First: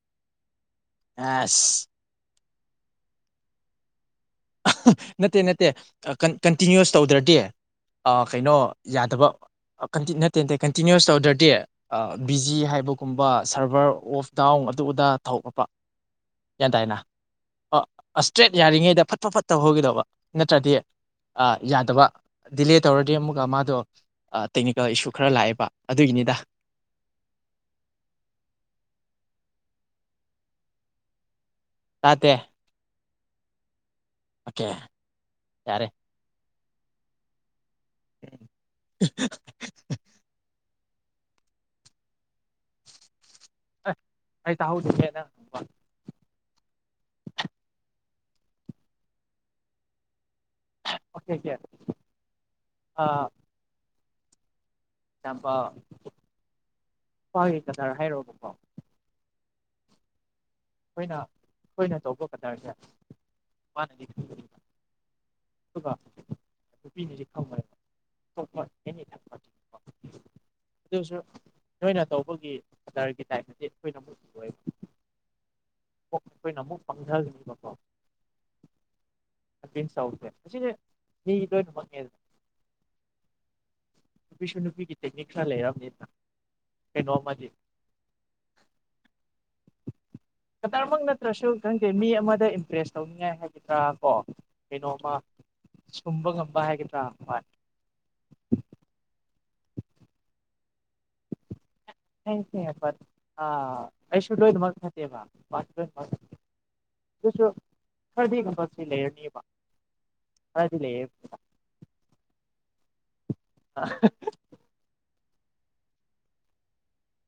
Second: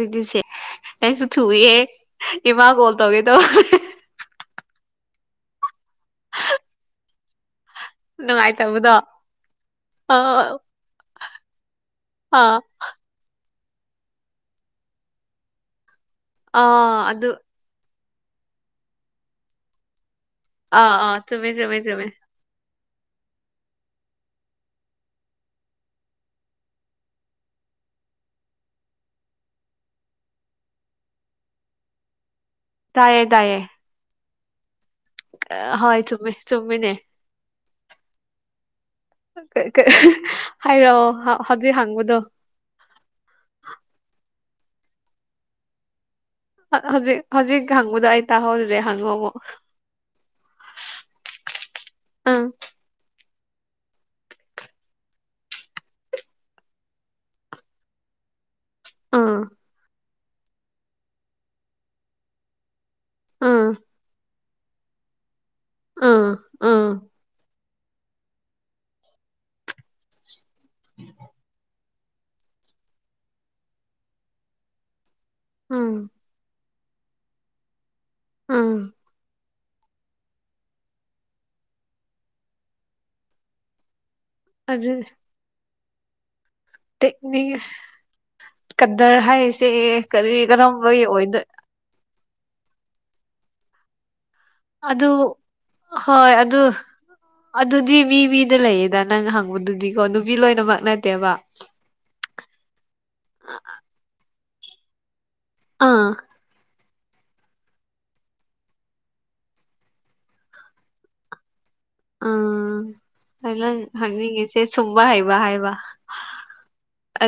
ꯑꯗꯨꯗꯤꯁꯦ ꯑꯩꯁꯨ ꯊꯨꯏꯌꯦꯦ ꯑꯁ ꯏꯃꯥ ꯀꯣꯜ ꯇꯧꯒꯦꯗꯣ ꯅꯠꯇꯦ ꯅꯠꯇꯦ ꯀꯟꯇꯤꯅ꯭ꯨꯁ ꯇꯧꯗ꯭ꯔꯗꯤ ꯀꯩꯅꯣ ꯅꯨꯡꯉꯥꯏꯇꯕꯗꯣ ꯌꯥꯗꯕ ꯅꯠꯇꯦ ꯑꯥ ꯅꯠꯇꯦ ꯀꯟꯇꯤꯅ꯭ꯨꯁ ꯇꯧꯗ꯭ꯔꯗꯤ ꯑꯥ ꯕꯤꯖꯤ ꯍꯥꯏꯕꯒꯨꯝꯕ ꯁꯚꯔ ꯑꯣꯐ ꯗꯥꯎꯟ ꯑꯗꯨ ꯑꯗꯥ ꯊꯂꯄ ꯑ ꯑꯗꯨ ꯑꯗꯨ ꯏꯁꯇ꯭ꯔꯦꯠ ꯌꯥꯔꯤꯉꯩꯗ ꯐꯠ ꯐ ꯐꯠꯇꯕ ꯍꯧꯈꯤꯗꯧꯕ ꯅꯠꯇ꯭ꯔꯗꯤ ꯑꯥ ꯑꯥ ꯆꯨꯝꯃꯦ ꯆꯨꯝꯃꯦ ꯌꯥꯗꯕ ꯆꯨꯝꯃꯦ ꯗꯤꯂꯦ ꯇꯧꯔꯗꯤ ꯑꯃꯨꯛꯀ ꯃꯥꯗꯣ ꯇꯦꯛꯅꯤꯀꯦꯜ ꯏꯁꯨ ꯈꯔ ꯂꯥꯛꯑꯦꯕ ꯑꯗꯨꯒꯤꯅꯤꯗ [inaudible] ꯇꯇ ꯇꯥꯏꯌꯦ ꯇꯌꯦ ꯑꯣꯀꯦ ꯌꯥꯔꯦ ꯍꯣꯏ ꯆꯨꯝꯃꯦ ꯆꯨꯝꯃꯤꯅꯦ ꯍꯥꯏꯔꯛꯑꯣ ꯍꯧꯖꯤꯛ ꯍꯥꯡꯕꯗꯣ ꯑꯁ ꯑꯩ ꯇꯥꯍꯧꯁꯤꯒꯦꯗꯪ ꯍꯧꯖꯤꯛ ꯍꯧꯖꯤꯛ ꯍꯥꯡꯕꯗ ꯑꯩ ꯇꯥꯍꯧꯔꯤꯗꯦ ꯍꯥꯡꯉꯨ ꯑꯃꯨ ꯑꯣꯀꯦ ꯀꯦꯦ ꯑꯥ ꯄꯥ ꯅꯨꯄꯥꯒꯤ ꯀꯗꯥꯔ ꯍꯥꯏꯔꯛꯕꯀꯣ ꯑꯥ ꯑꯩꯈꯣꯏꯅ ꯑꯩꯈꯣꯏꯅ ꯇꯧꯕ ꯀꯗꯥꯔꯁꯦ ꯃꯥꯅꯗꯤ ꯈꯟꯖꯔꯤ ꯑꯥ ꯑꯥ ꯅꯤ ꯑꯗꯨꯁꯨ ꯅꯣꯏꯅ ꯇꯧꯕꯒꯤꯔꯒꯤ ꯇꯥꯏꯞꯗꯤ ꯑꯩꯈꯣꯏꯅ ꯑꯃꯨꯛꯕ [unintelligible] ꯑꯩꯈꯣꯏꯅ ꯑꯃꯨꯛ ꯐꯪꯊꯍꯅꯤꯕꯀꯣ ꯑꯥ ꯑꯟ ꯁꯥꯎꯠꯁꯦ ꯑꯁꯤꯁꯦ ꯃꯤ ꯂꯣꯏꯅꯃꯛꯅꯦꯗꯅ ꯅꯨꯄꯤꯁꯨ ꯑꯗꯨ ꯅꯨꯄꯤꯒꯤꯦꯅꯤꯁꯥ ꯂꯩꯔꯝꯅꯤ ꯇꯦꯛꯅꯤꯛ ꯀꯗꯔ ꯍꯥꯏꯁꯦ ꯀꯔꯤ ꯀꯔꯝ ꯅꯠꯇ꯭ꯔꯁꯨ ꯈꯔꯝ ꯀꯩ ꯃꯤ ꯑꯃꯗ ꯏꯝꯄ꯭ꯔꯦꯁ ꯇꯧꯅꯤꯡꯉꯥꯏ ꯍꯥꯏꯒꯗ꯭ꯔꯥ ꯀꯣ ꯑꯗꯨ ꯀꯩꯅꯣꯝꯃ ꯁꯨꯝꯕ ꯍꯣꯏ ꯉꯝꯕ ꯑꯗꯨ ꯍꯥꯏꯒꯗ꯭ꯔꯥ ꯍꯣꯏ ꯑꯗꯨꯗꯤ ꯃꯤ ꯃꯤꯗ ꯂꯩꯌꯦꯗ ꯅꯪ ꯍꯪ ꯗꯨꯗꯤꯀꯣ ꯅꯨꯄꯤ ꯂꯣꯏꯅꯃꯛ ꯅꯠꯇꯦꯕ ꯐꯁꯋꯦꯗ ꯃꯊꯕ ꯑꯥ ꯁꯨ ꯁꯔꯗꯤ ꯈ ꯐꯁꯤ ꯂꯩꯔꯅꯤꯕ ꯑꯗꯨꯗ ꯂꯩꯦ ꯑꯂ ꯍꯥꯏꯁꯦ ꯁꯕ ꯍꯥꯏ ꯍꯥꯏꯕ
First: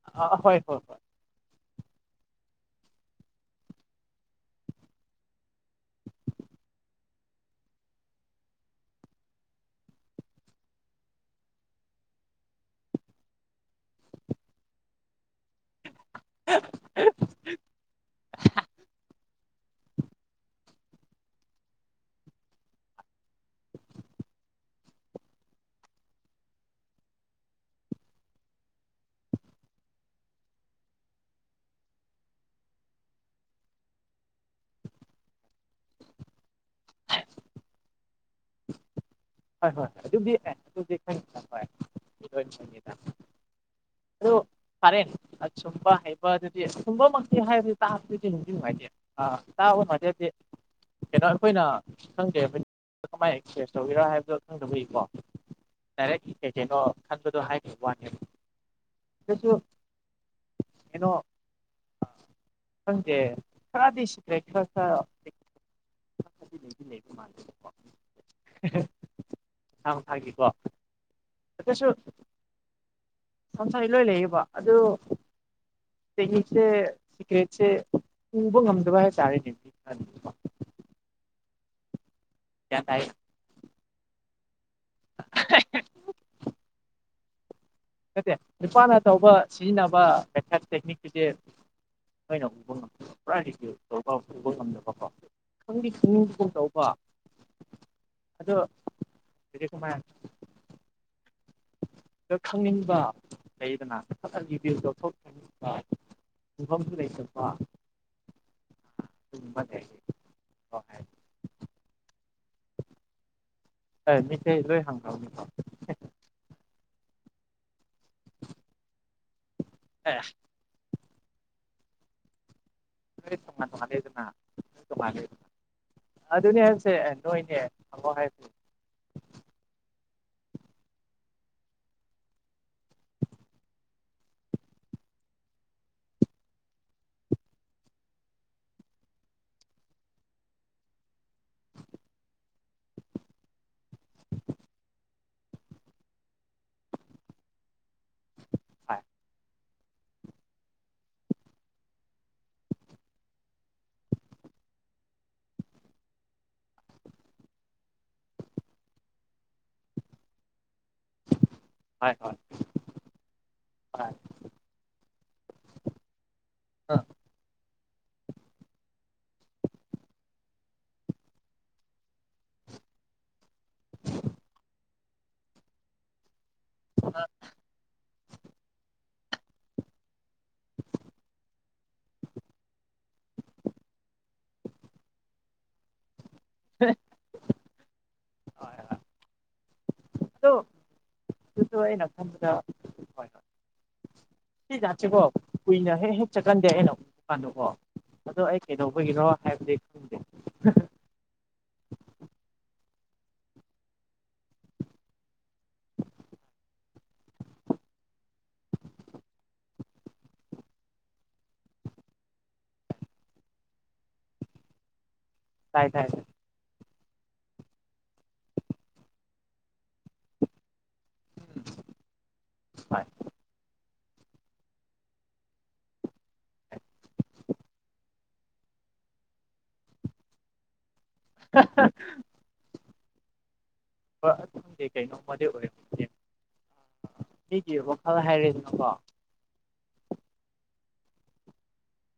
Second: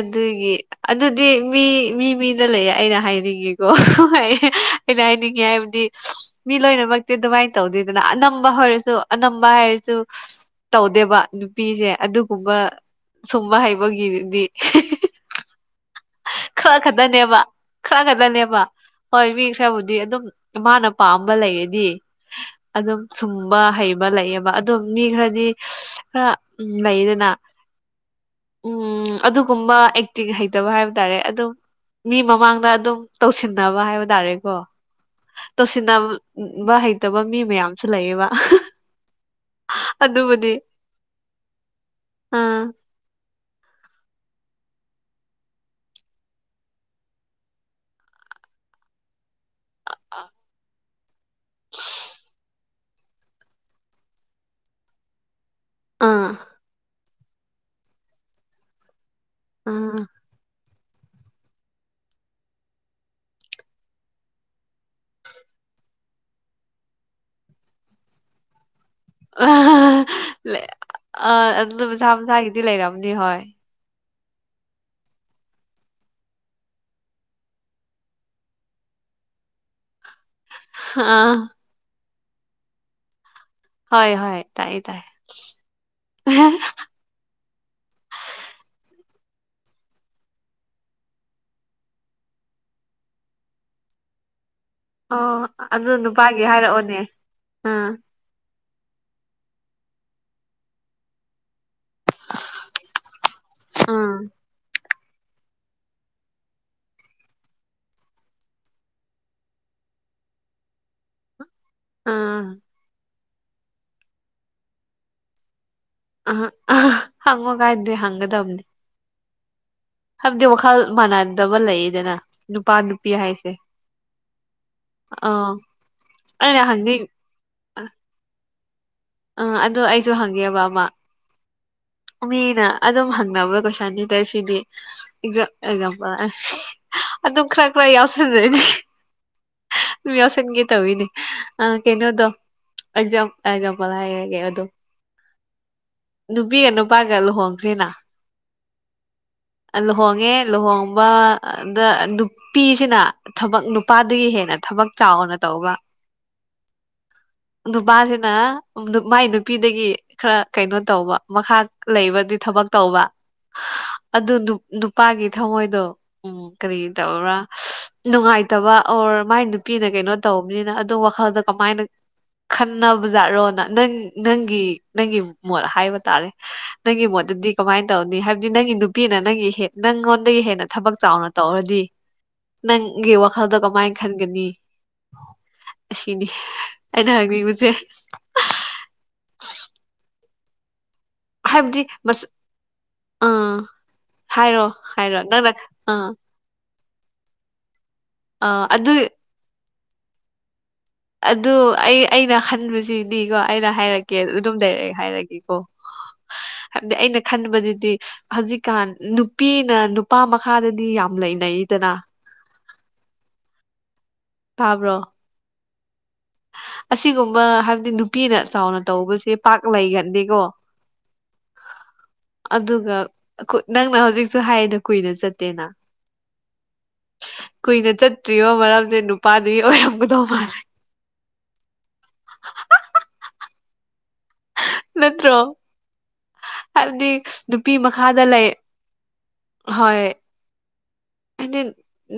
ꯑꯥ ꯍꯣꯏ ꯍꯣꯏ ꯍꯣꯏ ꯑꯗꯨꯗꯤ ꯃꯤ ꯃꯤ ꯃꯤꯅ ꯂꯩꯌꯦ ꯑꯩꯅ ꯍꯥꯏꯅꯤꯡꯉꯤꯀꯣ ꯑꯩꯅ ꯍꯥꯏꯅꯤꯡꯉꯤ ꯍꯥꯏꯕꯗꯤ ꯃꯤ ꯂꯣꯏꯅꯕ ꯑꯗꯨꯃꯥꯏꯅ ꯇꯧꯗꯦꯗꯅ ꯑꯅꯝꯕ ꯍꯥꯏꯔꯁꯨ ꯑꯅꯝꯕ ꯍꯥꯏꯔꯁꯨ ꯇꯧꯗꯦꯕ ꯅꯨꯄꯤꯁꯦ ꯑꯗꯨꯒꯨꯝꯕ ꯁꯨꯝꯕ ꯍꯩꯕꯒꯤꯗꯤ ꯈꯔ ꯈꯛꯇꯅꯦꯕ ꯈꯔ ꯈꯛꯇꯅꯦꯕ ꯍꯣꯏ ꯃꯤ ꯐꯕꯨꯗꯤ ꯑꯗꯨꯝ ꯃꯥꯥꯅ ꯄꯥꯝꯕ ꯂꯩꯔꯗꯤ ꯑꯗꯨꯝ ꯁꯨꯝꯕ ꯍꯩꯕ ꯂꯩꯌꯦꯕ ꯑꯗꯨꯝ ꯃꯤ ꯈꯔꯗꯤ ꯈꯔ ꯎ ꯂꯩꯗꯅ ꯎꯝ ꯑꯗꯨꯒꯨꯝꯕ ꯑꯦꯛꯇꯤꯛ ꯍꯩꯇꯕ ꯍꯥꯏꯕ ꯍꯥꯏ ꯇꯔꯦ ꯑꯗꯨꯝ ꯃꯤ ꯃꯃꯥꯡꯗ ꯑꯗꯨꯝ ꯇꯧꯁꯤꯟꯅꯕ ꯍꯥꯏꯕ ꯇꯥꯔꯦꯀꯣ ꯇꯧꯁꯤꯟꯅꯕ ꯍꯩꯇꯕ ꯃꯤ ꯃꯌꯥꯝꯁꯨ ꯂꯩꯌꯦꯕ ꯍꯣꯏ ꯑꯗꯨꯕꯨꯗꯤ ꯍꯣꯏ ꯍꯣꯏ ꯑꯗꯨ ꯑꯥ ꯑꯗꯨ ꯍ [inaudible] ꯐꯔꯦꯅꯦ ꯑ ꯁꯨꯝꯕ ꯍꯩꯕ ꯑꯗꯨꯗꯤ ꯁꯨꯝꯕꯃꯛꯇꯤ ꯍꯥꯏꯕꯗꯤ ꯇꯥꯄꯗꯤꯗꯤ ꯅꯨꯡꯉꯥꯏꯇꯦ ꯑ ꯆꯥꯕ ꯃꯗꯗꯤ ꯀꯩꯅꯣ ꯑꯩꯈꯣꯏꯅ ꯈꯪꯒꯦ ꯍꯥꯏꯕ ꯀꯃꯥꯏꯅ ꯑꯦꯛꯁꯄ꯭ꯔꯦꯁ ꯇꯧꯕꯤꯔꯥ ꯍꯥꯏꯕ ꯈꯪꯗꯕꯨꯏꯀꯣ ꯗꯥꯏꯔꯦꯛ ꯑꯥ ꯀꯩꯀꯩꯅꯣ ꯈꯟꯕꯗꯣ ꯍꯥꯏꯈꯤꯕ ꯋꯥꯅꯦꯕ ꯑꯗꯨꯁꯨ ꯑꯥ ꯀꯩꯅꯣ ꯗꯦ ꯈ꯭ꯔꯗꯁ꯭ꯔꯦ ꯈ [inaudible] ꯑ ꯑꯗꯨꯅ ꯑꯗꯨꯁꯨ ꯃꯁꯥ ꯃꯁꯥꯒꯤꯗꯤ ꯂꯩꯔꯝꯅꯤ ꯍꯣꯏ ꯕꯥ ꯑꯗꫭ ꯆꯍꯤꯁꯦ ꯁꯤꯀ꯭ꯔꯦꯠꯁꯦ ꯄꯨꯕ ꯉꯝꯗꯕ ꯍꯥꯏꯇꯥꯔꯦꯅꯦꯗꯤ ꯑꯥ ꯒ꯭ꯌꯥꯟ ꯇꯥꯏ ꯍꯣꯏ ꯍꯣꯏ ꯇꯥꯏꯌꯦ ꯇꯥꯏ ꯑꯆꯧꯕ ꯁꯤꯖꯤꯟꯅꯕ ꯃꯦꯊꯠ ꯇꯦꯛꯅꯤꯛꯁꯤꯗꯤ ꯀꯣꯏ ꯎꯕ ꯉꯝꯗꯕ ꯎꯕ ꯉꯝꯗꯕꯀꯣ ꯑꯣ ꯈꯪꯗꯤ ꯑꯗꯨ ꯅꯨꯄꯥꯒꯤ ꯈꯪꯅꯤꯡꯒꯨꯝ ꯇꯧꯕ ꯍꯥꯏꯔꯛꯑꯣꯅꯦ ꯑꯥ ꯑꯗꯣ ꯑꯗꯩ ꯀꯃꯥꯏ ꯈꯪꯅꯤꯡꯕ ꯂꯩꯗꯅ ꯑꯥ ꯐꯠ ꯑꯒꯤꯕꯤ ꯐꯝ ꯐꯝꯁꯨ ꯂꯩꯇꯕ ꯅꯦ ꯑꯥ ꯍꯣꯏ ꯃꯤꯇꯩ ꯂꯣꯏ ꯍꯪꯈ꯭ꯔꯕꯅꯦꯀꫭ ꯑꯍꯥ ꯍꯪꯉꫭ ꯀꯥꯏꯗꯦ ꯍꯪꯒꯗꯕꯅꯤ ꯑꯦ ꯍꯥꯏꯕꯗꯤ ꯋꯥꯈꯜ ꯃꯥꯟꯅꯗꯕ ꯂꯩꯗꯅ ꯅꫭꯏꯗꯤ ꯇꫭꯉꯥꯟ ꯇꫭꯉꯥꯟ ꯗꯩ ꯗꯅ ꯑꯥ ꯑꯩꯅ ꯑꯗꯨꯅꯦ ꯍꯥꯏꯁꯦ ꯍꯪꯅꯤꯡ ꯅꯣꯏꯅꯦ ꯑꯃꯨꯛ ꯍꯥꯏꯁꯦ ꯑ ꯑꯗꯨ ꯑꯩꯁꯨ ꯍꯪꯒꯦꯕ ꯑꯃ ꯃꯤꯅ ꯑꯗꯨꯝ ꯍꯪꯅꯕ ꯀꯣꯏꯁꯟꯅꯤꯗ ꯁꯤꯗꯤ ꯑꯦꯛꯖꯥꯝꯄꯜ ꯑꯗꯨꯝ ꯈꯔ ꯈꯔ ꯌꯥꯎꯁꯤꯜꯂꯗꯤ ꯃꯤ ꯌꯥꯎꯁꯤꯟꯒꯦ ꯇꯧꯋꯤꯅꯦ ꯑ ꯀꯩꯅꯣꯗꯣ ꯑꯖꯥꯝ ꯑꯖꯥꯝꯄꯜ ꯍꯥꯏꯔꯒꯦ ꯑꯗꯨꯝ ꯅꯨꯄꯤꯒ ꯅꯨꯄꯥꯒ ꯂꯨꯍꯣꯡꯈ꯭ꯔꯦꯅ ꯍꯣꯏ ꯂꯨꯍꯣꯡꯉꯦ ꯂꯨꯍꯣꯡꯕꯗ ꯅꯨꯄꯤꯁꯤꯅ ꯊꯕꯛ ꯅꯨꯄꯥꯗꯒꯤ ꯍꯦꯟꯅ ꯊꯕꯛ ꯆꯥꯎꯅ ꯇꯧꯕ ꯅꯨꯄꯥꯁꯤꯅ ꯃꯥꯏ ꯅꯨꯄꯤꯗꯒꯤ ꯈꯔ ꯀꯩꯅꯣ ꯇꯧꯕ ꯃꯈꯥ ꯍꯣꯏ ꯍꯣꯏ ꯂꯩꯕꯗꯤ ꯊꯕꯛ ꯇꯧꯕ ꯍꯣꯏ ꯑꯗꯨ ꯅꯨꯄꯥꯒꯤ ꯊꯃꯣꯏꯗꯣ ꯎꯝ ꯀꯔꯤ ꯍꯣꯏ ꯇꯧꯕ꯭ꯔꯥ ꯅꯨꯡꯉꯥꯏꯇꯕ ꯑꯣꯔ ꯃꯥꯏ ꯅꯨꯄꯤꯅ ꯀꯩꯅꯣ ꯇꯧꯕꯅꯤꯅ ꯑꯗꯨ ꯋꯥꯈꯜꯗ ꯀꯃꯥꯏꯅ ꯈꯟꯅꯕꯖꯥꯠꯔꯣꯅ ꯅꯪ ꯅꯪꯒꯤ ꯅꯪꯒꯤ ꯃꯣꯠ ꯍꯥꯏꯕ ꯇꯥꯔꯦ ꯅꯪꯒꯤ ꯃꯣꯠꯇꯗꯤ ꯀꯃꯥꯏꯅ ꯇꯧꯅꯤ ꯍꯥꯏꯕꯗꯤ ꯅꯪꯒꯤ ꯅꯨꯄꯤꯅ ꯅꯪꯒꯤ ꯍꯦ ꯅꯪꯉꯣꯟꯗꯒꯤ ꯍꯦꯟ ꯊꯕꯛ ꯆꯥꯎꯅ ꯇꯧꯔꯗꯤ ꯅꯪꯒꯤ ꯋꯥꯈꯜꯗꯣ ꯀꯃꯥꯏꯅ ꯈꯟꯒꯅꯤ ꯑꯁꯤꯅꯤ ꯑꯩꯅ ꯍꯥꯏꯕꯤꯕꯁꯦ ꯍꯣꯏ ꯍꯣꯏ ꯑꯗꫭ ꯍꯥꯏꯕꯗꯤ ꯃꯁ ꯍꯣꯏ ꯍꯣꯏ ꯑꯥ ꯍꯥꯏꯔꯣ ꯁꯤ ꯆꯁꯦ ꯍꯥꯏꯔꯣ ꯀꯣ ꯅꯪꯅ ꯑꯥ ꯀꯨꯏꯅꯍꯦ ꯍꯦ ꯆꯀꯥꯟꯗ ꯍꯥꯏꯅꯣ ꯀꯥꯟꯗꯣꯀꫭ ꯑꯗꯣ ꯑꯥ ꯑꯩ ꯑꯗꯨ ꯀꯩꯗꯧꯕꯒꯤꯔꯣ ꯍꯥꯏꯕꯗꯤ ꯈꯪꯗꯦ ꯑꯗꯨ ꯑꯩ ꯑꯩꯅ ꯍꯟꯕꯁꯤꯅꯤꯀꯣ ꯑꯩꯅ ꯍꯥꯏꯔꯛꯀꯦ ꯑꯗꯨꯝ ꯂꯩꯔꯛꯑꯦ ꯍꯥꯏꯔꯒꯦꯀꯣ ꯍꯥꯏꯕꯗꯤ ꯑꯩꯅ ꯈꯟꯕꯗꯨꯗꯤ ꯍꯧꯖꯤꯛꯀꯥꯟ ꯅꯨꯄꯤꯅ ꯅꯨꯄꯥ ꯃꯈꯥꯗꯗꯤ ꯌꯥꯝ ꯂꯩꯅꯩ ꯗꯅ ꯇꯥꯕ꯭ꯔꯣ ꯍꯥꯏ ꯇꯥꯏ ꯇꯥꯏ ꯑꯁꯤꯒꯨꯝꯕ ꯍꯥꯏꯕꯗꯤ ꯅꯨꯄꯤꯅ ꯆꯥꯎꯅ ꯇꯧꯕꯁꯦ ꯄꯥꯛ ꯂꯩꯒꯟꯅꯗꯦꯀꯣ ꯑꯗꯨꯒ ꯑꯈꫭꯏ ꯅꯪꯅ ꯍꯧꯖꯤꯛꯁꯨ ꯍꯥꯏꯌꯦꯅ ꯀꯨꯏꯅ ꯆꯠꯇꯦꯅ ꯀꯨꯏꯅ ꯆꯠꯇ꯭ꯔꯤꯕ ꯃꯔꯝꯗꯤ ꯅꯨꯄꯥꯗꯨꯒꯤ ꯑꯣꯏꯔꯝꯒꯗꯧ ꯃꯥꯜꯂꯦ [inaudible] ꯍꯪꯦ ꯀꯩꯅꯩꯅꯣ ꯃ ꯅꯠꯇ꯭ꯔꯣ ꯑꯣꯏꯔ ꯍꯥꯏꯕꯗꯤ ꯅꯨꯄꯤ ꯃꯈꯥꯗ ꯂꯩ ꯍꯣꯏ ꯍꯥꯏꯗꯤ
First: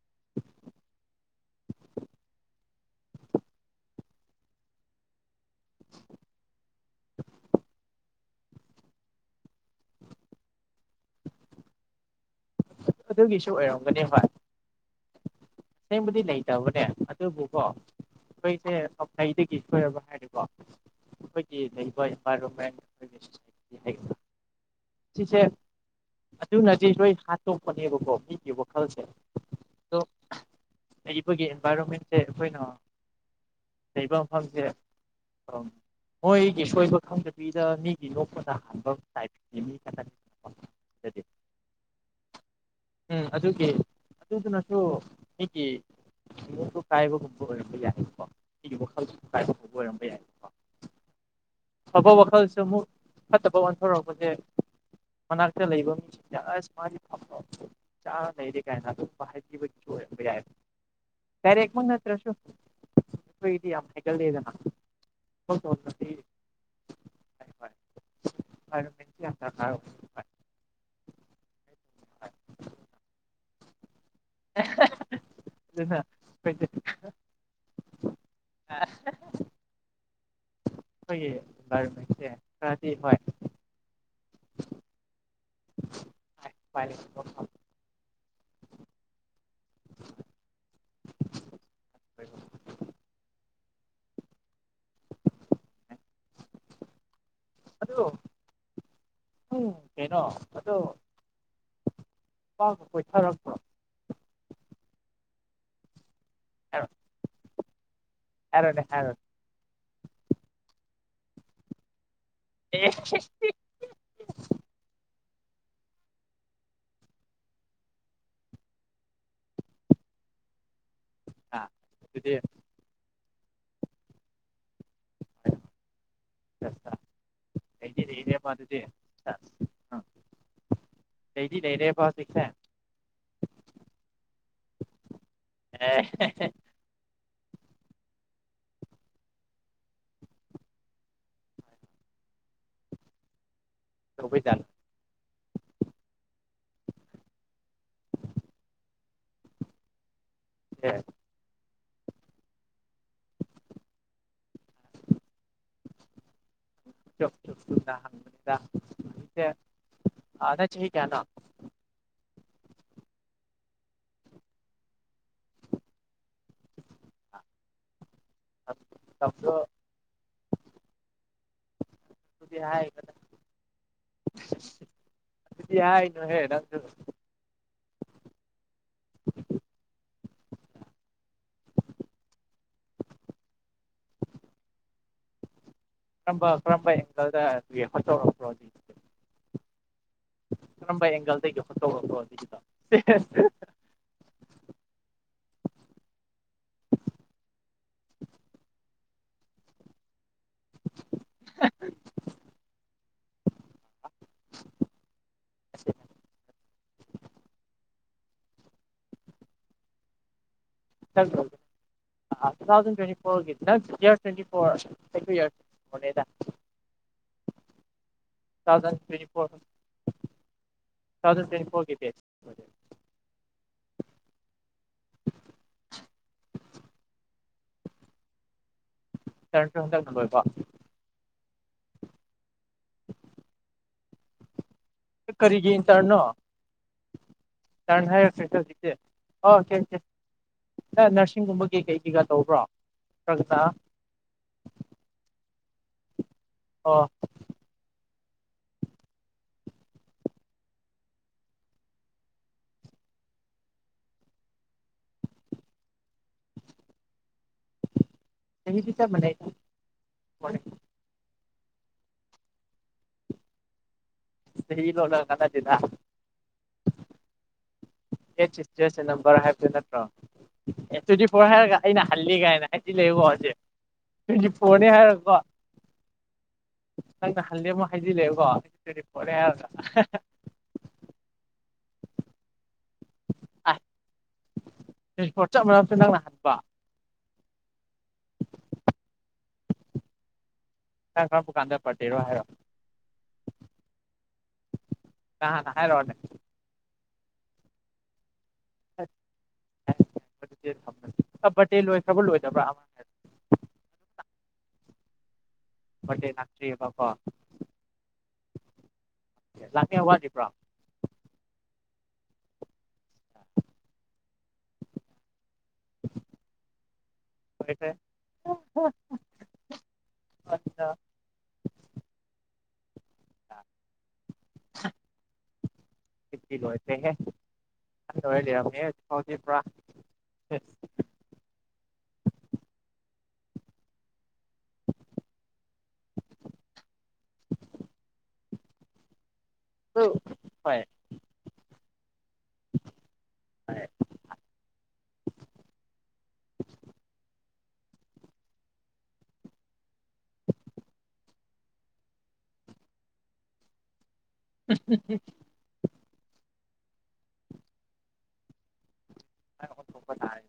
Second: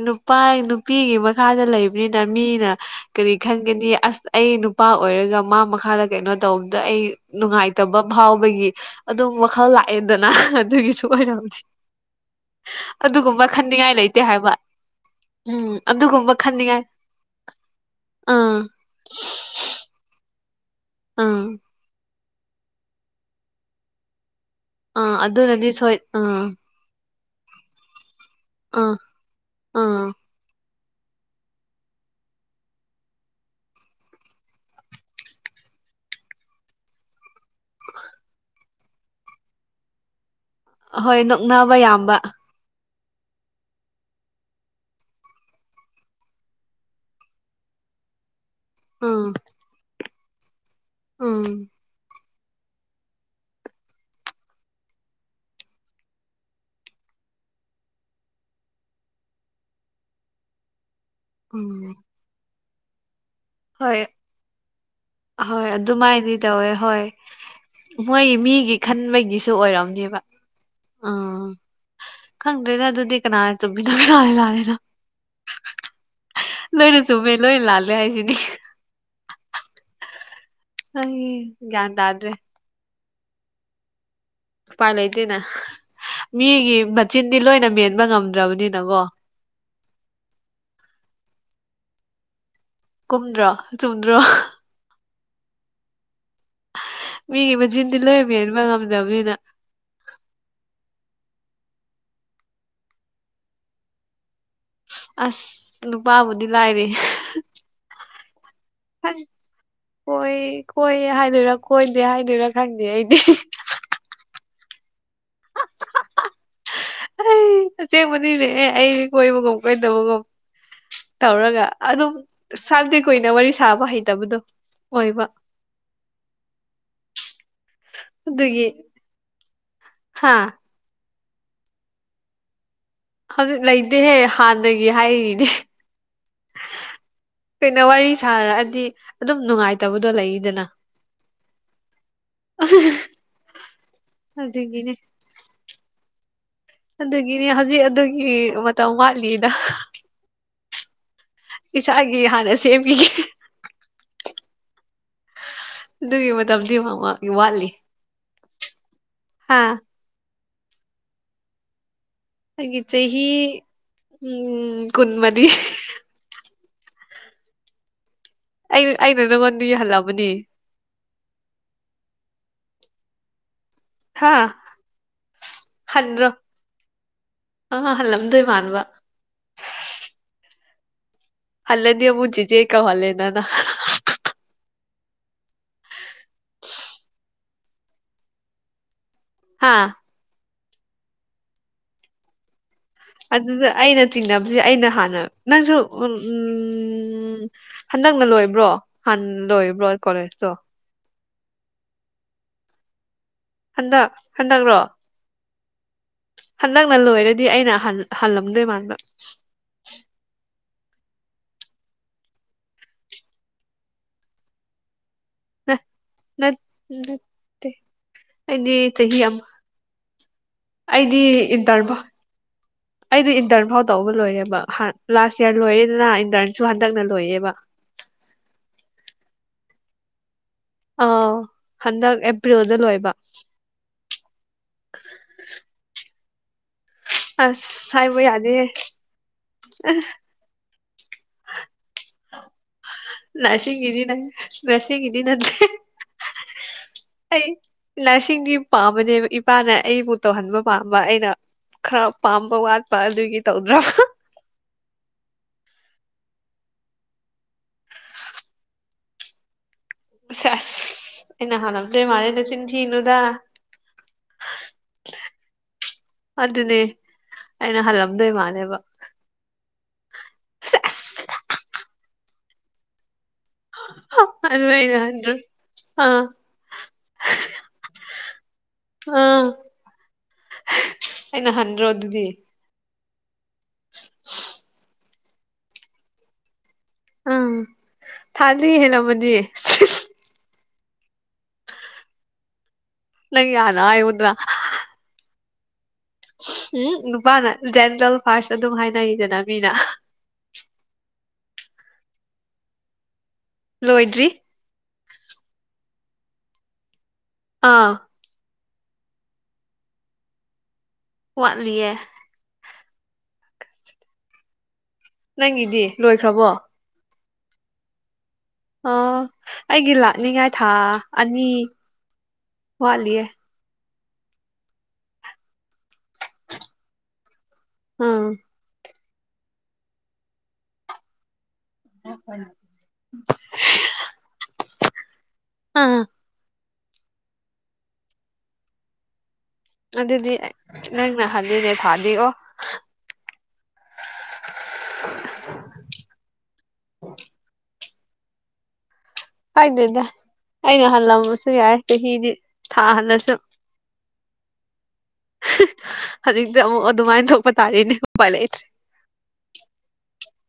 ꯅꯨꯄꯥ ꯅꯨꯄꯤꯒꯤ ꯃꯈꯥꯗ ꯂꯩꯕꯅꯤꯅ ꯃꯤꯅ ꯀꯔꯤ ꯈꯪꯒꯅꯤ ꯑꯁ ꯑꯩ ꯅꯨꯄꯥ ꯑꯣꯏꯔꯒ ꯃꯥ ꯃꯈꯥꯗ ꯀꯩꯅꯣ ꯇꯧꯕꯗ ꯑꯩ ꯅꯨꯡꯉꯥꯏꯇꯕ ꯐꯥꯎꯕꯒꯤ ꯑꯗꯨꯝ ꯋꯥꯈꯜ ꯂꯥꯛꯑꯦꯗꯅ ꯑꯗꯨꯒꯤꯁꯨ ꯑꯣꯏꯅ ꯍꯧꯗꯤ ꯑꯗꯨꯒꯨꯝꯕ ꯑꯗꯨꯒꯤꯁꯨ ꯈꯟꯅꯤꯡꯉꯥꯏ ꯑꯣꯏꯔꯝꯒꯅꯤ ꯂꯩꯇꯦ ꯍꯣꯏ ꯍꯥꯏꯕ ꯎꯝ ꯑꯁꯦꯡꯕꯗꯤ ꯑꯗꯨꯒꯨꯝꯕ ꯈꯟꯅꯤꯡꯉꯥꯏ ꯂꯩꯇꯕꯅꯦ ꯑꯗꯨꯕꯨꯀꯣ ꯑꯥ ꯑꯩꯈꯣꯏꯁꯦꯈꯩꯗꯒꯤ ꯁꯣꯏꯔꯕ ꯍꯥꯏꯔ ꯑꯥ ꯑꯩꯈꯣꯏꯒꯤ ꯂꯩꯔꯤꯕ ꯏꯟꯚꯥꯏꯔꯣꯟꯃꯦꯟ ꯑꯩꯈꯣꯏꯒꯤꯁꯇ ꯍꯥꯏꯒꯗ꯭ꯔꯥ ꯑꯥ ꯁꯤꯁꯦ ꯑꯗꯨꯅꯗꯤ ꯁꯣꯏ ꯑꯥ ꯑꯗꯨꯅꯗꯤ ꯂꯣꯏ ꯍꯥꯠꯇꯣꯛꯄꯅꯦꯕꯀꯣ ꯑ ꯑꯥ ꯂꯩꯔꯤꯕꯕꯒꯤ ꯏꯟꯚꯥꯏꯔꯣꯟꯃꯦꯟꯁꯦ ꯑꯩꯈꯣꯏꯅ ꯂꯩꯕ ꯃꯐꯝꯁꯦ ꯃꯣꯏꯒꯤ ꯑꯁꯣꯏꯕ ꯈꯪꯗ ꯃꯤꯗ ꯃꯤꯒꯤ ꯌꯣꯛꯄꯗ ꯍꯥꯟꯕ ꯇꯥꯏ ꯃꯤ ꯈ ꯑꯍꯣꯏ ꯅꯣꯛꯅꯕ ꯌꯥꯝꯕ ꯎꯝ ꯑꯗꯨꯒꯤ ꯑꯗꯨꯗꯨꯅꯁꯨ ꯀꯥꯏꯕ ꯍꯥꯏ ꯑꯩꯒꯤ ꯋꯥꯈꯜꯁꯨ ꯎꯝ ꯀꯥꯏꯕꯄꯕ ꯑꯣꯏꯔꯝꯕ ꯌꯥꯏ ꯎꯝ ꯑꯐꯕ ꯋꯥꯈꯜꯁꯨ ꯑꯃꯨꯛ ꯐꯠꯇꯕ ꯑꯣꯟꯊꯣꯔꯛꯄꯅꯦꯦ ꯃꯅꯥꯛꯇ ꯂꯩꯕ ꯃꯤꯁꯤꯡꯁ ꯃꯥꯒꯤ ꯆꯥ ꯂꯩꯔꯦ ꯀꯥꯏꯅ ꯑꯗꯨ ꯍꯥꯏꯕꯒꯤ ꯌꯥ ꯇꯔꯃ ꯎꯝ ꯅꯠꯇ꯭ꯔꯁꯨ ꯌꯥꯝꯃ ꯍꯣꯏ ꯍꯦꯛꯒꯦꯜꯗꯤꯦꯗꯅ ꯍꯣꯏ ꯑꯗꯨꯃꯥꯏꯗꯤ ꯇꯧꯋꯦ ꯍꯣꯏ ꯍꯣꯏ ꯍꯣꯏ ꯃꯣꯏ ꯃꯤꯒꯤ ꯏꯟꯚꯥꯏꯔꯣꯟꯃꯦꯟꯁꯦ ꯌꯥꯝ ꯈꯟꯕꯒꯤꯁꯨ ꯗꯔꯀꯥꯔ ꯑꯣꯏ ꯑꯣꯏꯔꯝꯅꯦꯕ ꯎꯥ ꯈꯪꯗꯅꯦ ꯑꯗꯨ ꯑꯗꯨꯗꯤ ꯀꯅꯥ ꯆꯨꯝꯃꯤ ꯅꯣꯏ ꯂꯥꯛꯂꯦ ꯂꯥꯜꯂꯦꯗ ꯑꯗꯨꯅ ꯑꯩꯈꯣꯏꯁꯦ ꯂꯣꯏꯅ ꯆꯨꯝꯃꯦ ꯂꯣꯏꯅ ꯂꯥꯜꯂꯦ ꯍꯥꯏꯁꯤꯅꯤ ꯑꯩ ꯑꯩꯈꯣꯏꯒꯤ ꯒ꯭ꯌꯥꯟ ꯇꯥꯗ꯭ꯔꯦ ꯏꯟꯚꯥꯏꯔꯣꯟꯃꯦꯟꯁꯦ ꯈꯔꯗꯤꯤ ꯍꯣꯏ ꯎꯄꯥꯏ ꯂꯩꯇꯦꯅ ꯃꯤꯒꯤ ꯎꯄꯥꯏ ꯂꯩꯇꯕ ꯃꯆꯤꯟꯗꯤ ꯂꯣꯏꯅ ꯃꯦꯟꯕ ꯉꯝꯗ ꯔꯧꯅꯤ ꯅꯒꯣ [inaudible] ꯀꯨꯝꯗ꯭ꯔꯣ ꯆꯨꯝꯗ꯭ꯔꯣ [inaudible] ꯃꯤꯒꯤ ꯃꯆꯤꯟꯗꯤ ꯑꯗꯨ ꯂꯣꯏꯔꯝ ꯍꯟꯕ ꯉꯝꯗꯕꯅꯤꯅ ꯎꯝ ꯀꯩꯅꯣ ꯀꯣꯏꯊꯔꯛꯄꯣ ꯑꯁ ꯅꯨꯄꯥꯕꯨꯗꯤ ꯂꯥꯏꯔ ꯍꯥꯏꯔꯣꯅꯦ ꯍꯥꯏꯔꯣꯅꯦ ꯀꯣꯏ ꯀꯣꯏ ꯍꯥꯏꯗꯣꯏꯔꯥ ꯀꯣꯏꯗꯦ ꯍꯥꯏ ꯔ ꯑꯦ ꯊꯪꯗꯗꯤ ꯑꯩ ꯑꯁꯦꯡꯕꯅꯤꯅꯦꯦ ꯑꯦ ꯑꯩ ꯀꯣꯏꯕꯒꯨꯝ ꯀꯣꯏꯗꯕꯒꯨꯝ ꯑꯥ ꯇꯧꯔꯒ ꯑꯗꯨꯝ ꯑꯗꯨꯗꯤ ꯁꯥꯟꯇꯤ ꯀꯨꯏꯅ ꯋꯥꯔꯤ ꯁꯥꯕ ꯍꯩꯇꯕꯗꯣ ꯑꯣꯏꯕ ꯂꯩꯗꯤ ꯂꯩꯔꯦꯕ ꯎꯗꯨꯒꯤ ꯑꯗꯨꯗꯤ ꯍꯥꯥ ꯂꯩꯩꯇ ꯂꯩꯩꯔꯦ ꯐꯥꯎ ꯁꯤꯛꯁꯦ ꯍꯧꯖꯤꯛ ꯂꯩꯇꯦꯍꯦ ꯍꯥꯟꯅꯗꯒꯤ ꯍꯥꯏꯔꯤꯅꯦ ꯑꯦ ꯀꯩꯅꯣ ꯋꯥꯔꯤ ꯁꯥꯔꯛꯑꯗꯤ ꯑꯗꯨꯝ ꯅꯨꯡꯉꯥꯏꯇꯕꯗꯣ ꯂꯩꯗꯅ ꯇꯧꯕꯩꯖꯥꯠꯂꯣ ꯑꯗꯨꯗꯒꯤꯅꯦ ꯑꯗꯨꯒꯤꯅꯦ ꯍꯧꯖꯤꯛ ꯑꯗꯨꯒꯤ ꯃꯇꯝ ꯋꯥꯠꯂꯤꯗ ꯑꯦ ꯏꯁꯥꯒꯤ ꯍꯥꯟꯅ ꯁꯦꯝꯕꯤꯒꯦ ꯑꯗꯨꯒꯤ ꯃꯇꯝꯗꯤ ꯆꯨꯝ ꯆꯨꯝ ꯋꯥꯠꯂꯤ ꯆꯨꯝꯅ [inaudible] ꯍꯥꯥ ꯑꯗ ꯊ ꯀꯅ ꯑꯆ ꯍ ꯎꯝ ꯈꯨꯟ ꯃꯗꯤ ꯑꯩ ꯑꯩꯅ ꯃꯇꯝꯗꯣ ꯅꯪꯉꯣꯟꯗ ꯌꯥꯍꯜꯂꯛꯑꯕꯅꯤ ꯇꯗꯤ ꯍꯥꯏ ꯀꯗꯥ ꯍꯥ ꯌꯥꯏꯅ ꯍꯦ ꯔꯖ ꯑꯍꯜꯂꯝꯗꯣꯏ ꯃꯥꯟꯕ ꯍꯜꯗꯤ ꯃ ꯀ ꯍꯂꯦꯟ ꯅꯅ ꯀꯔꯝꯕ ꯀꯔꯝꯕ ꯑꯦꯡꯒꯜꯗꯠꯇꯗꯤ ꯍꯥꯥ ꯀꯔꯝꯕ ꯑꯦꯒꯗ ꯐꯇ ꯐꯗ ꯑꯗꯨꯗ ꯑꯩꯅ ꯆꯤꯡꯅꯕꯁꯦ ꯑꯩꯅ ꯍꯥꯟꯅ ꯅꯪꯁꯨ ꯎꯝ ꯍꯟꯗꯛꯅ ꯂꯣꯏꯕ꯭ꯔꯣ ꯍꯥꯟꯅ ꯂꯣꯏꯕ꯭ꯔꯣ ꯀꯣꯂꯦꯖꯇꯣ [unintelligible] ꯍꯟꯗꯛ ꯍꯟꯗꯛꯔꯣ ꯍꯟꯗꯛꯅ ꯂꯣꯏꯔꯗꯤ ꯑꯩꯅ ꯍꯜꯂꯝꯂꯝꯗꯦ ꯃꯥꯥꯟꯗ ꯇ ꯊꯥꯎꯖ꯭ꯋꯦꯟ ꯐ꯭ꯋꯦꯟ ꯐꯣꯔ ꯌꯗ ꯅꯠꯇꯦ ꯑꯩꯗꯤ ꯆꯍꯤ ꯑꯃ ꯆꯗꯅ ꯑꯩꯗꯤ ꯏꯟꯇꯔꯚꯥꯎ ꯕꯦꯠꯁ ꯑꯩꯗꯤ ꯏꯟꯇꯔꯐꯥꯎ ꯇꯒ ꯂꯣꯏꯔꯦꯕꯍꯥꯟ ꯂꯥꯁ ꯏꯔ ꯂꯣꯏꯌꯦꯦꯗꯅ ꯏꯟꯇꯔꯟꯁꯨ ꯍꯟꯗꯛꯅ ꯂꯣꯏꯌꯦꯕ ꯇꯔ ꯍꯗꯣꯕ ꯑꯥ ꯍꯟꯗꯛ ꯑꯦꯄ꯭ꯔꯤꯜꯗ ꯂꯣꯏꯕ ꯑꯁ ꯍꯥꯏꯕ ꯌꯥꯗꯦ ꯆꯦ ꯑꯣꯦꯡ ꯑꯦ ꯅꯔꯁꯤꯡꯒꯨꯝꯕ ꯀꯩ ꯀꯩ ꯀꯩꯀꯥ ꯇꯧꯕ꯭ꯔ ꯂꯁꯤꯒꯤ ꯏꯗꯤ ꯅꯪ ꯂꯁꯤꯒꯤꯗꯤ ꯅꯪꯗꯤ ꯑꯣ ꯑꯩ ꯂꯁ ꯏꯁꯤꯡꯒꯤ ꯄꯥꯝꯕꯅꯦ ꯏꯄꯥꯅ ꯑꯩꯕꯨ ꯇꯧꯍꯟꯕ ꯄꯥꯝꯕ ꯑꯩꯅ ꯈꯔ ꯄꯥꯝꯕ ꯋꯥꯠꯄ ꯑꯗꯨꯒꯤ ꯇꯧꯗ꯭ꯔꯕ ꯆꯍꯤꯍꯤꯗꯤ ꯆ ꯃꯅꯥꯏꯒ ꯏꯩꯅ ꯍꯅꯦ ꯃꯥꯦꯅ ꯆꯤꯟꯊꯅꯨꯗ ꯁ ꯂꯣꯂ ꯀꯗꯖꯤꯗ ꯑꯗꯨꯅꯦ ꯑꯩꯅ ꯍꯜꯂꯝꯗꯣꯏ ꯃꯥꯜꯂꯦꯕ ꯁꯤꯇꯁꯦ ꯅꯝꯕꯔ ꯍꯥꯏꯕꯗꯨꯣ ꯅꯠꯇ꯭ꯔꯣ ꯑꯦ ꯁꯦꯁ ꯇ꯭ꯋꯦꯟꯇꯤ ꯐꯣꯔ ꯍꯥꯏꯔꯒ ꯑꯩꯥꯏꯩꯅ ꯍꯜꯂꯤ ꯀꯥꯏꯅꯥꯏ ꯏ ꯂꯩꯕꯣꯁꯦ ꯇ꯭ꯋꯦꯟꯇꯤ ꯑꯗꯨ ꯐꯣꯔꯅꯤ ꯑꯩꯅ ꯍꯟꯗ꯭ꯔꯣ ꯍꯥꯏꯔꯀꯣ ꯑꯥ ꯅꯪꯗ ꯈꯜꯗꯤ ꯑꯃꯨꯛ ꯍꯥꯏꯖꯤꯜꯂꯦꯕ ꯑꯥ ꯑꯩꯅ ꯍꯟ꯭ꯔꯣ ꯑꯗꯨꯗꯤ ꯇꯄꯣꯔꯠ ꯆꯞ ꯃꯝꯁ ꯅꯪꯅꯍꯟꯕ ꯑꯝ ꯊꯥꯖ ꯍꯦꯃꯗꯤ ꯈ ꯀꯔꯄ ꯀꯥꯟꯗ ꯄꯗꯦꯔꯣ ꯍꯥꯏꯔꯣ ꯅꯪ ꯌꯥꯅꯥꯏꯎꯗ꯭ꯔꯥ ꯑ ꯍꯥꯏꯔ ꯋꯥꯗꯦ ꯎꯝ ꯅꯨꯄꯥꯅ ꯖꯦꯟꯗꯜ ꯐꯥꯔꯁ ꯑꯗꯨꯝ ꯍꯥꯏꯅꯩꯗꯅ ꯃꯤꯅ ꯕꯇꯦꯜ ꯂꯣꯏꯈ꯭ꯔꯕ ꯂꯣꯏꯗꯕ꯭ꯔꯥ ꯑꯃ ꯂꯣꯏꯗ꯭ꯔꯤ ꯦ ꯂꯆꯔꯤ ꯄꯄ ꯑꯥ ꯂꯥꯛꯀꯦ ꯋꯥꯗꯕ꯭ꯔꯣ ꯀꯠ ꯂꯌꯦ ꯅꯪꯒꯤꯗꯤ ꯂꯣꯏꯈ꯭ꯔꯕꯣ ꯀꯣꯏꯁꯦ ꯑ ꯑꯩꯒꯤ ꯂꯥꯛꯅꯤꯡꯉꯥꯏ ꯊꯥ ꯑꯅꯤ ꯋꯥꯠꯂꯤꯦ ꯂꯠꯇꯦ ꯍ ꯎꯝ ꯑꯣꯏꯥꯎ꯭ꯔ [unintelligible] ꯎꯝ ꯑꯗꯨꯗꯤ ꯍꯣꯏ ꯅꯪꯅꯍꯜꯂꯤꯅꯦ ꯐꯥꯗꯤ ꯑꯣ [inaudible] [inaudible] ꯍꯣꯏ ꯍꯥꯏꯗꯅꯦ ꯑꯩꯅ ꯍꯜꯂꯝꯕꯁꯨ ꯌꯥꯏ ꯆꯍꯤꯗꯤ ꯊꯥꯍꯜꯂꯁꯨ ꯎꯝ ꯎꯝ ꯎ ꯍꯧꯖꯤꯛꯇꯤ ꯑꯃꯨꯛ ꯑꯗꯨꯃꯥꯏꯅ ꯊꯣꯛꯄ ꯇꯥꯔꯤꯅꯦ ꯎꯄꯥ ꯂꯩꯇ꯭ꯔꯦ ꯍ ꯁꯄꯅ ꯍꯥꯏ